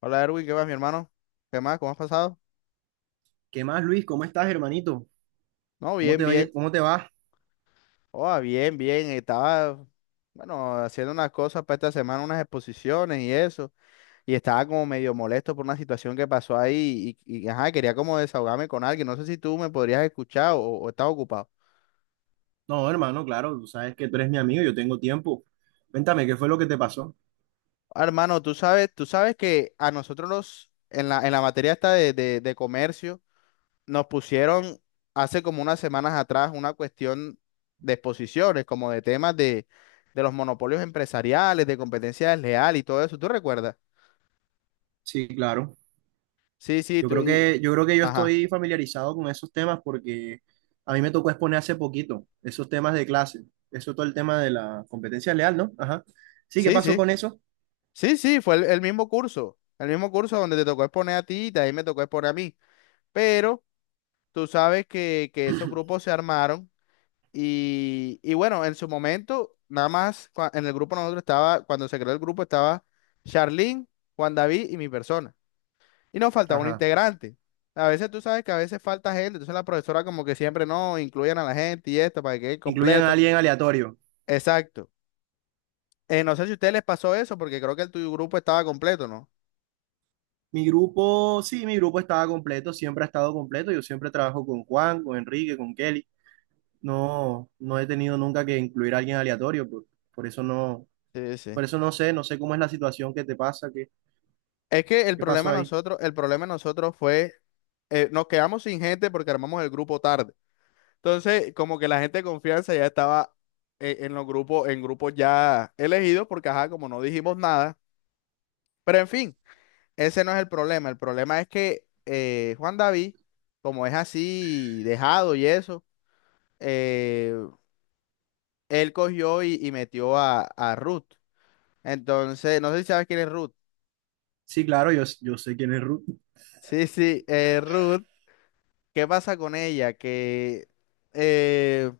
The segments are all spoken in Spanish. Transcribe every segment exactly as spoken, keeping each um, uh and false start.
Hola Erwin, ¿qué más, mi hermano? ¿Qué más? ¿Cómo has pasado? ¿Qué más, Luis? ¿Cómo estás, hermanito? No, ¿Cómo bien, te va? bien. ¿Cómo te va? Oh, bien, bien. Estaba, bueno, haciendo unas cosas para esta semana, unas exposiciones y eso. Y estaba como medio molesto por una situación que pasó ahí y, y, ajá, quería como desahogarme con alguien. No sé si tú me podrías escuchar o, o estás ocupado. No, hermano, claro, tú sabes que tú eres mi amigo, yo tengo tiempo. Cuéntame, ¿qué fue lo que te pasó? Ah, hermano, tú sabes, tú sabes que a nosotros los, en la, en la materia esta de, de de comercio. Nos pusieron hace como unas semanas atrás una cuestión de exposiciones, como de temas de, de los monopolios empresariales, de competencia desleal y todo eso. ¿Tú recuerdas? Sí, claro. Sí, sí, Yo tú creo y... que, yo creo que yo Ajá. estoy familiarizado con esos temas porque a mí me tocó exponer hace poquito esos temas de clase. Eso es todo el tema de la competencia leal, ¿no? Ajá. Sí, ¿qué Sí, pasó sí. con eso? Sí, sí, fue el, el mismo curso. El mismo curso donde te tocó exponer a ti y también me tocó exponer a mí. Pero tú sabes que, que esos grupos se armaron y, y bueno, en su momento, nada más cua- en el grupo nosotros estaba, cuando se creó el grupo estaba Charlene, Juan David y mi persona. Y nos faltaba un Ajá. integrante. A veces tú sabes que a veces falta gente, entonces la profesora como que siempre no, incluyen a la gente y esto para que quede Incluyan a completo. alguien aleatorio. Exacto. Eh, no sé si a ustedes les pasó eso, porque creo que el tuyo grupo estaba completo, ¿no? Mi grupo, sí, mi grupo estaba completo, siempre ha estado completo. Yo siempre trabajo con Juan, con Enrique, con Kelly. No, no he tenido nunca que incluir a alguien aleatorio, por, por eso no, Sí, sí. por eso no sé, no sé cómo es la situación que te pasa, qué, Es que el qué problema pasó de ahí. nosotros, el problema de nosotros fue, eh, nos quedamos sin gente porque armamos el grupo tarde. Entonces, como que la gente de confianza ya estaba, eh, en los grupos, en grupos ya elegidos, porque ajá, como no dijimos nada. Pero en fin. Ese no es el problema. El problema es que, eh, Juan David, como es así dejado y eso, eh, él cogió y, y metió a, a Ruth. Entonces, no sé si sabes quién es Ruth. Sí, claro, yo, yo sé quién es Ruth. Sí, sí, eh, Ruth. ¿Qué pasa con ella? Que, eh,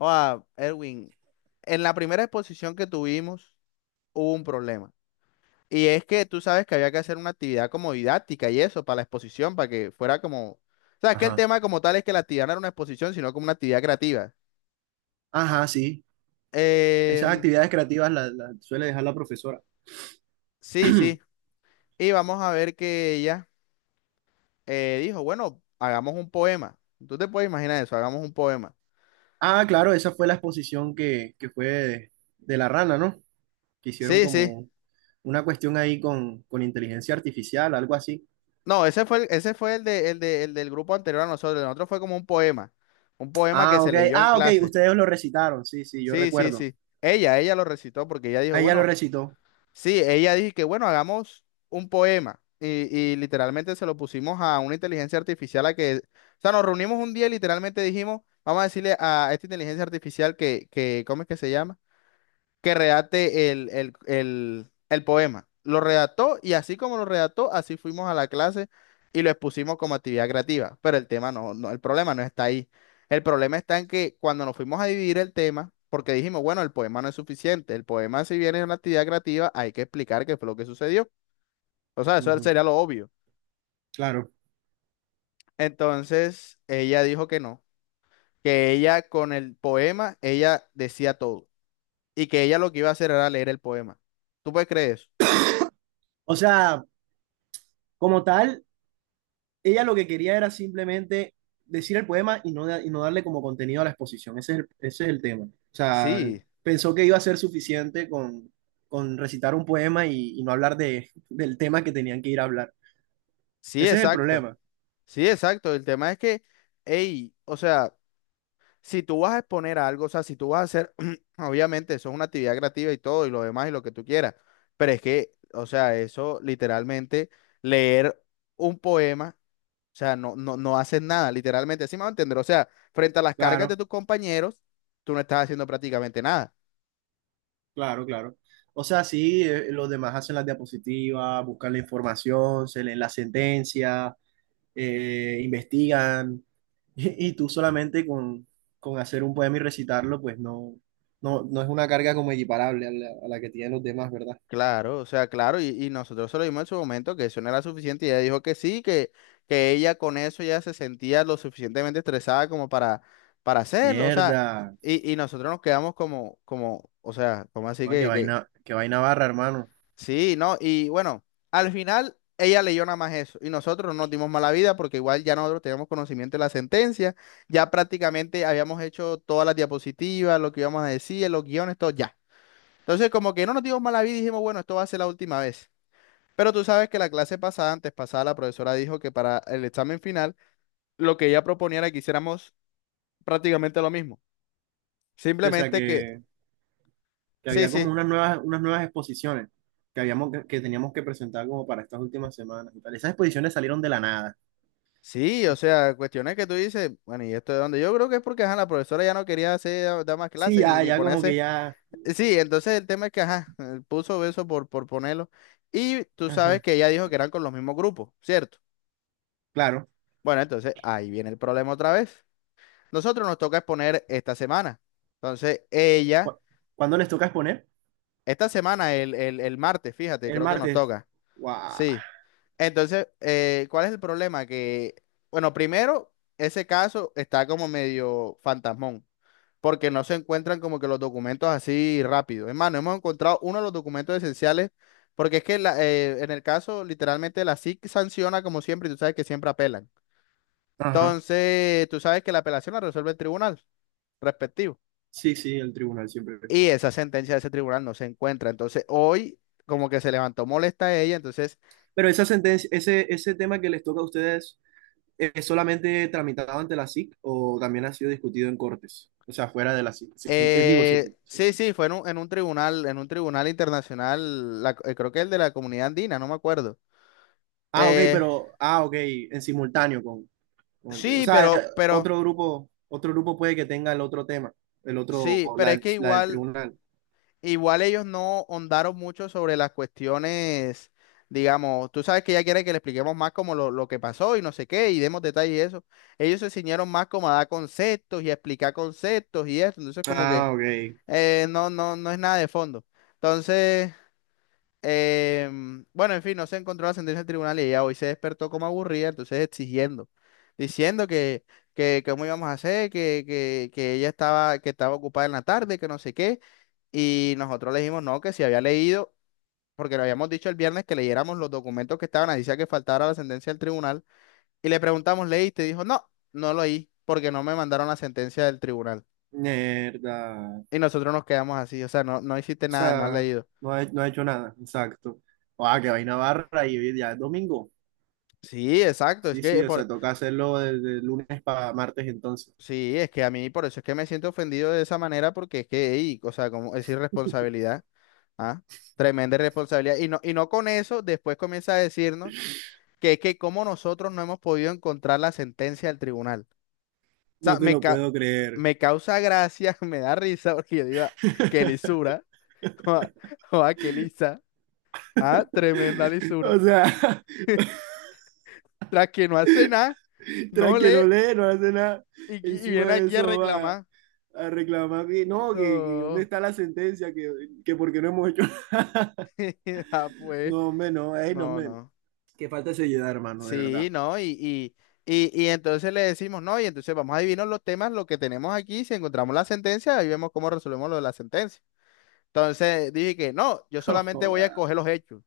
ah, Erwin, en la primera exposición que tuvimos hubo un problema. Y es que tú sabes que había que hacer una actividad como didáctica y eso, para la exposición, para que fuera como, o sea, es que el Ajá. tema como tal es que la actividad no era una exposición, sino como una actividad creativa. Ajá, sí. Esas Em, actividades creativas las las suele dejar la profesora. sí, sí. Y vamos a ver que ella, eh, dijo, bueno, hagamos un poema. Tú te puedes imaginar eso, hagamos un poema. Ah, claro, esa fue la exposición que, que fue de, de la rana, ¿no? Que hicieron Sí, sí. como una cuestión ahí con, con inteligencia artificial, algo así. No, ese fue el, ese fue el, de, el, de- el del grupo anterior a nosotros. El otro fue como un poema. Un poema que Ah, se ok. leyó en Ah, ok, clase. ustedes lo recitaron. Sí, sí, yo Sí, sí, recuerdo. sí. Ella, ella lo recitó porque ella dijo, Ella lo bueno. recitó. Sí, ella dijo que bueno, hagamos un poema y, y literalmente se lo pusimos a una inteligencia artificial a que, o sea, nos reunimos un día y literalmente dijimos, vamos a decirle a esta inteligencia artificial que, que ¿cómo es que se llama? Que redacte el, el, el, el poema. Lo redactó y así como lo redactó, así fuimos a la clase y lo expusimos como actividad creativa. Pero el tema no, no, el problema no está ahí. El problema está en que cuando nos fuimos a dividir el tema, porque dijimos, bueno, el poema no es suficiente. El poema, si bien es una actividad creativa, hay que explicar qué fue lo que sucedió. O sea, eso Ujú, sería lo obvio. claro. Entonces, ella dijo que no, que ella con el poema, ella decía todo y que ella lo que iba a hacer era leer el poema. ¿Tú puedes creer eso? O sea, como tal, ella lo que quería era simplemente decir el poema y no, da- y no darle como contenido a la exposición. Ese es el, ese es el tema. O sea, Sí, pensó que iba a ser suficiente con, con recitar un poema y, y no hablar de, del tema que tenían que ir a hablar. sí, Ese es el exacto. problema. Sí, exacto. El tema es que, hey, o sea, si tú vas a exponer algo, o sea, si tú vas a hacer, obviamente, eso es una actividad creativa y todo, y lo demás, y lo que tú quieras. Pero es que, o sea, eso literalmente, leer un poema, o sea, no, no, no haces nada, literalmente, así me va a entender. O sea, frente a las cargas de Claro, tus compañeros, tú no estás haciendo prácticamente nada. claro, claro. O sea, sí, eh, los demás hacen las diapositivas, buscan la información, se leen la sentencia, eh, investigan, y, y tú solamente con, con hacer un poema y recitarlo, pues no, no, no es una carga como equiparable a la, a la que tienen los demás, ¿verdad? Claro, o sea, claro, y, y nosotros se lo dimos en su momento que eso no era suficiente y ella dijo que sí, que, que ella con eso ya se sentía lo suficientemente estresada como para, para hacerlo, o sea, Mierda. y, y nosotros nos quedamos como, como, o sea, como así Ah, qué que, que, vaina, qué vaina barra, hermano. sí, no, y bueno, al final ella leyó nada más eso y nosotros no nos dimos mala vida porque igual ya nosotros teníamos conocimiento de la sentencia, ya prácticamente habíamos hecho todas las diapositivas, lo que íbamos a decir, los guiones, todo ya. Entonces como que no nos dimos mala vida y dijimos, bueno, esto va a ser la última vez. Pero tú sabes que la clase pasada, antes pasada, la profesora dijo que para el examen final, lo que ella proponía era que hiciéramos prácticamente lo mismo. Sí, o sea Simplemente que, que, que sí, había como sí, unas nuevas, unas nuevas exposiciones que habíamos que, que teníamos que presentar como para estas últimas semanas y tal. Esas exposiciones salieron de la nada. sí, o sea, cuestiones que tú dices, bueno, ¿y esto de dónde? Yo creo que es porque, ajá, la profesora ya no quería hacer, dar más Sí, clases ni, ya, ni ya como que ponerse. ya. Sí, entonces el tema es que, ajá, eh, puso eso por, por ponerlo. Y tú sabes Ajá. que ella dijo que eran con los mismos grupos, ¿cierto? Claro. Bueno, entonces ahí viene el problema otra vez. Nosotros nos toca exponer esta semana. Entonces, ella Cu- ¿Cuándo les toca exponer? esta semana, el, el- el martes, fíjate, El creo que nos martes. toca. Guau. Sí. Entonces, eh, ¿cuál es el problema? Que, bueno, primero, ese caso está como medio fantasmón, porque no se encuentran como que los documentos así rápido. Es más, no hemos encontrado uno de los documentos esenciales, porque es que la- eh, en el caso, literalmente, la SIC sanciona como siempre, y tú sabes que siempre apelan. Ajá. Entonces, tú sabes que la apelación la resuelve el tribunal respectivo Sí, sí, el tribunal siempre. y esa sentencia de ese tribunal no se encuentra. Entonces, hoy como que se levantó molesta a ella, entonces, Pero esa sentencia, ese, ese tema que les toca a ustedes, ¿es solamente tramitado ante la S I C o también ha sido discutido en cortes? O sea, fuera de la S I C. Sí, eh, digo, sí. Eh, pues, sí. sí, sí, fue en un, en un tribunal, en un tribunal internacional, la- eh, creo que el de la Comunidad Andina, no me acuerdo. Ah, ok, Eh, pero, ah, ok, en simultáneo con, con el que- O sí, sea, eh, pero, pero, otro grupo, otro grupo puede que tenga el otro tema, el otro, sí, la, pero es del- que la del igual, tribunal. igual ellos no hondaron mucho sobre las cuestiones, digamos, tú sabes que ella quiere que le expliquemos más como lo, lo que pasó y no sé qué, y demos detalles y eso. Ellos se ciñeron más como a dar conceptos y a explicar conceptos y eso, entonces como que. Ah, ok. Eh, no, no, no es nada de fondo. Entonces, em, bueno, en fin, no se encontró la sentencia del tribunal y ella hoy se despertó como aburrida, entonces exigiendo, diciendo que, que, que cómo íbamos a hacer, que, que, que ella estaba, que estaba ocupada en la tarde, que no sé qué. Y nosotros le dijimos no, que si había leído, porque le habíamos dicho el viernes que leyéramos los documentos que estaban, ahí decía que faltara la sentencia del tribunal. Y le preguntamos, ¿leíste? Y dijo, no, no lo leí, porque no me mandaron la sentencia del tribunal. Mierda. Y nosotros nos quedamos así, o sea, no, no hiciste O nada, no has sea, leído. no ha, no ha hecho nada, exacto. Ah, que vaina barra y hoy día es domingo. Sí, exacto. Es Sí, que sí, o por sea, toca hacerlo desde lunes para martes entonces. sí, es que a mí por eso es que me siento ofendido de esa manera, porque es que, ey, o sea, como es irresponsabilidad, ¿ah? Tremenda irresponsabilidad. Y no, y no con eso, después comienza a decirnos que es que como nosotros no hemos podido encontrar la sentencia del tribunal. O sea, No te me, lo ca- puedo creer. me causa gracia, me da risa, porque yo digo, "Ah, qué lisura, o a qué lisa, ah, tremenda lisura." O sea, La que no hace nada, tras no que lee no lee, no hace nada. y, qui- y Encima viene de aquí a eso va reclamar. a reclamar que no, que, que dónde No. está la sentencia, que, que por qué no hemos hecho. Ah, pues, No, hombre, no, ey, no, no, hombre. no. Qué falta de seriedad, hermano, de verdad. Sí, no, y, y, y, y entonces le decimos, no, y entonces vamos a adivinar los temas, lo que tenemos aquí, si encontramos la sentencia, ahí vemos cómo resolvemos lo de la sentencia. Entonces dije que no, yo solamente voy a Joda. coger los hechos.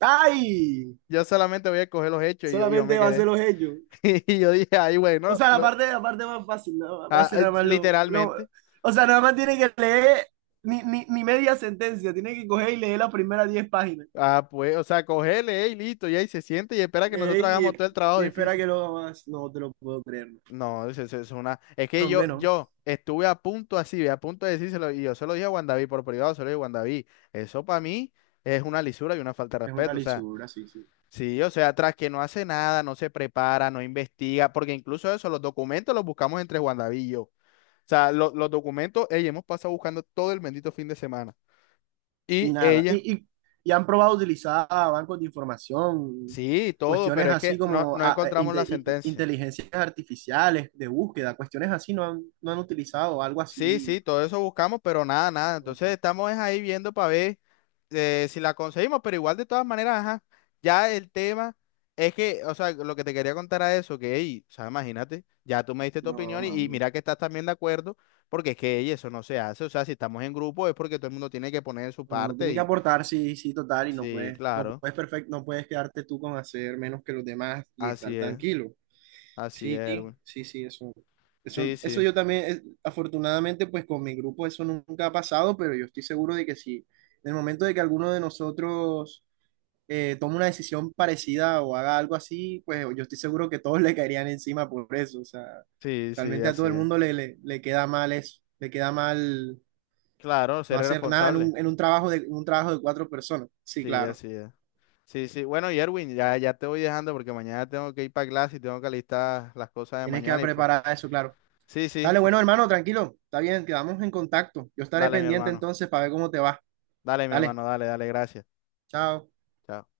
¡Ay! Yo solamente voy a coger los hechos y yo, y yo me Solamente va a ser quedé. los hechos. Y yo dije, ay, O bueno, sea, la ¿no? parte, la parte más fácil, ¿no? Va a Ah, ser eh, nada más lo, lo- literalmente. O sea, nada más tiene que leer ni, ni, ni media sentencia, tiene que coger y leer las primeras diez páginas. Ah, pues, o sea, cogele, eh, y listo, y ahí se siente y espera que nosotros hagamos Ey, todo el trabajo y espera difícil. que lo haga más. No te lo puedo creer. No, eso, eso es una. Es No, que yo, hombre, no. yo estuve a punto así, a punto de decírselo, y yo se lo dije a Juan David por privado, se lo dije a Juan David. Eso para mí es una lisura y una falta de Es una respeto. O sea, lisura, sí, sí. sí, o sea, tras que no hace nada, no se prepara, no investiga, porque incluso eso, los documentos los buscamos entre Juan David y yo. O sea, lo- los documentos, ella hemos pasado buscando todo el bendito fin de semana. Y Y nada. ella, Y, y, y han probado utilizar bancos de información, sí, todo, cuestiones pero es que así no, como no ah, eh, encontramos la inte- in- sentencia. inteligencias artificiales de búsqueda, cuestiones así no han, no han utilizado, algo Sí, así. sí, todo eso buscamos, pero nada, nada. Entonces Ajá. estamos es ahí viendo para ver, eh, si la conseguimos, pero igual de todas maneras, ajá, ya el tema es que, o sea, lo que te quería contar a eso, que, ey, o sea, imagínate, ya tú me diste tu No, opinión y, y mami. mira que estás también de acuerdo, porque es que, ey, eso no se hace, o sea, si estamos en grupo es porque todo el mundo tiene que poner su Uno parte tiene que y, aportar, sí, sí, total, y no sí, puedes, no claro, puedes perfect, no puedes quedarte tú con hacer menos que los demás y así estar es, tranquilo. así es, Sí, Erwin. sí, sí, eso, eso, Sí, eso sí, yo también, eh, afortunadamente, pues con mi grupo eso nunca ha pasado, pero yo estoy seguro de que si en el momento de que alguno de nosotros eh, tome una decisión parecida o haga algo así, pues yo estoy seguro que todos le caerían encima por eso, o sea, sí, sí, realmente a todo así el es. mundo le, le, le queda mal eso, le queda mal Claro, no ser hacer nada en responsable, un, en un trabajo de, en un trabajo de cuatro personas, sí, sí, claro, así es. Sí, sí. Bueno, y Erwin, ya, ya te voy dejando porque mañana tengo que ir para clase y tengo que alistar las cosas de tienes que mañana y pues. preparar eso, claro. Sí, sí. Dale, bueno, hermano, tranquilo. Está bien, quedamos en contacto. Yo estaré Dale, mi pendiente hermano. entonces para ver cómo te va. Dale, mi Dale, hermano. Dale, dale. Gracias. chao. Chao.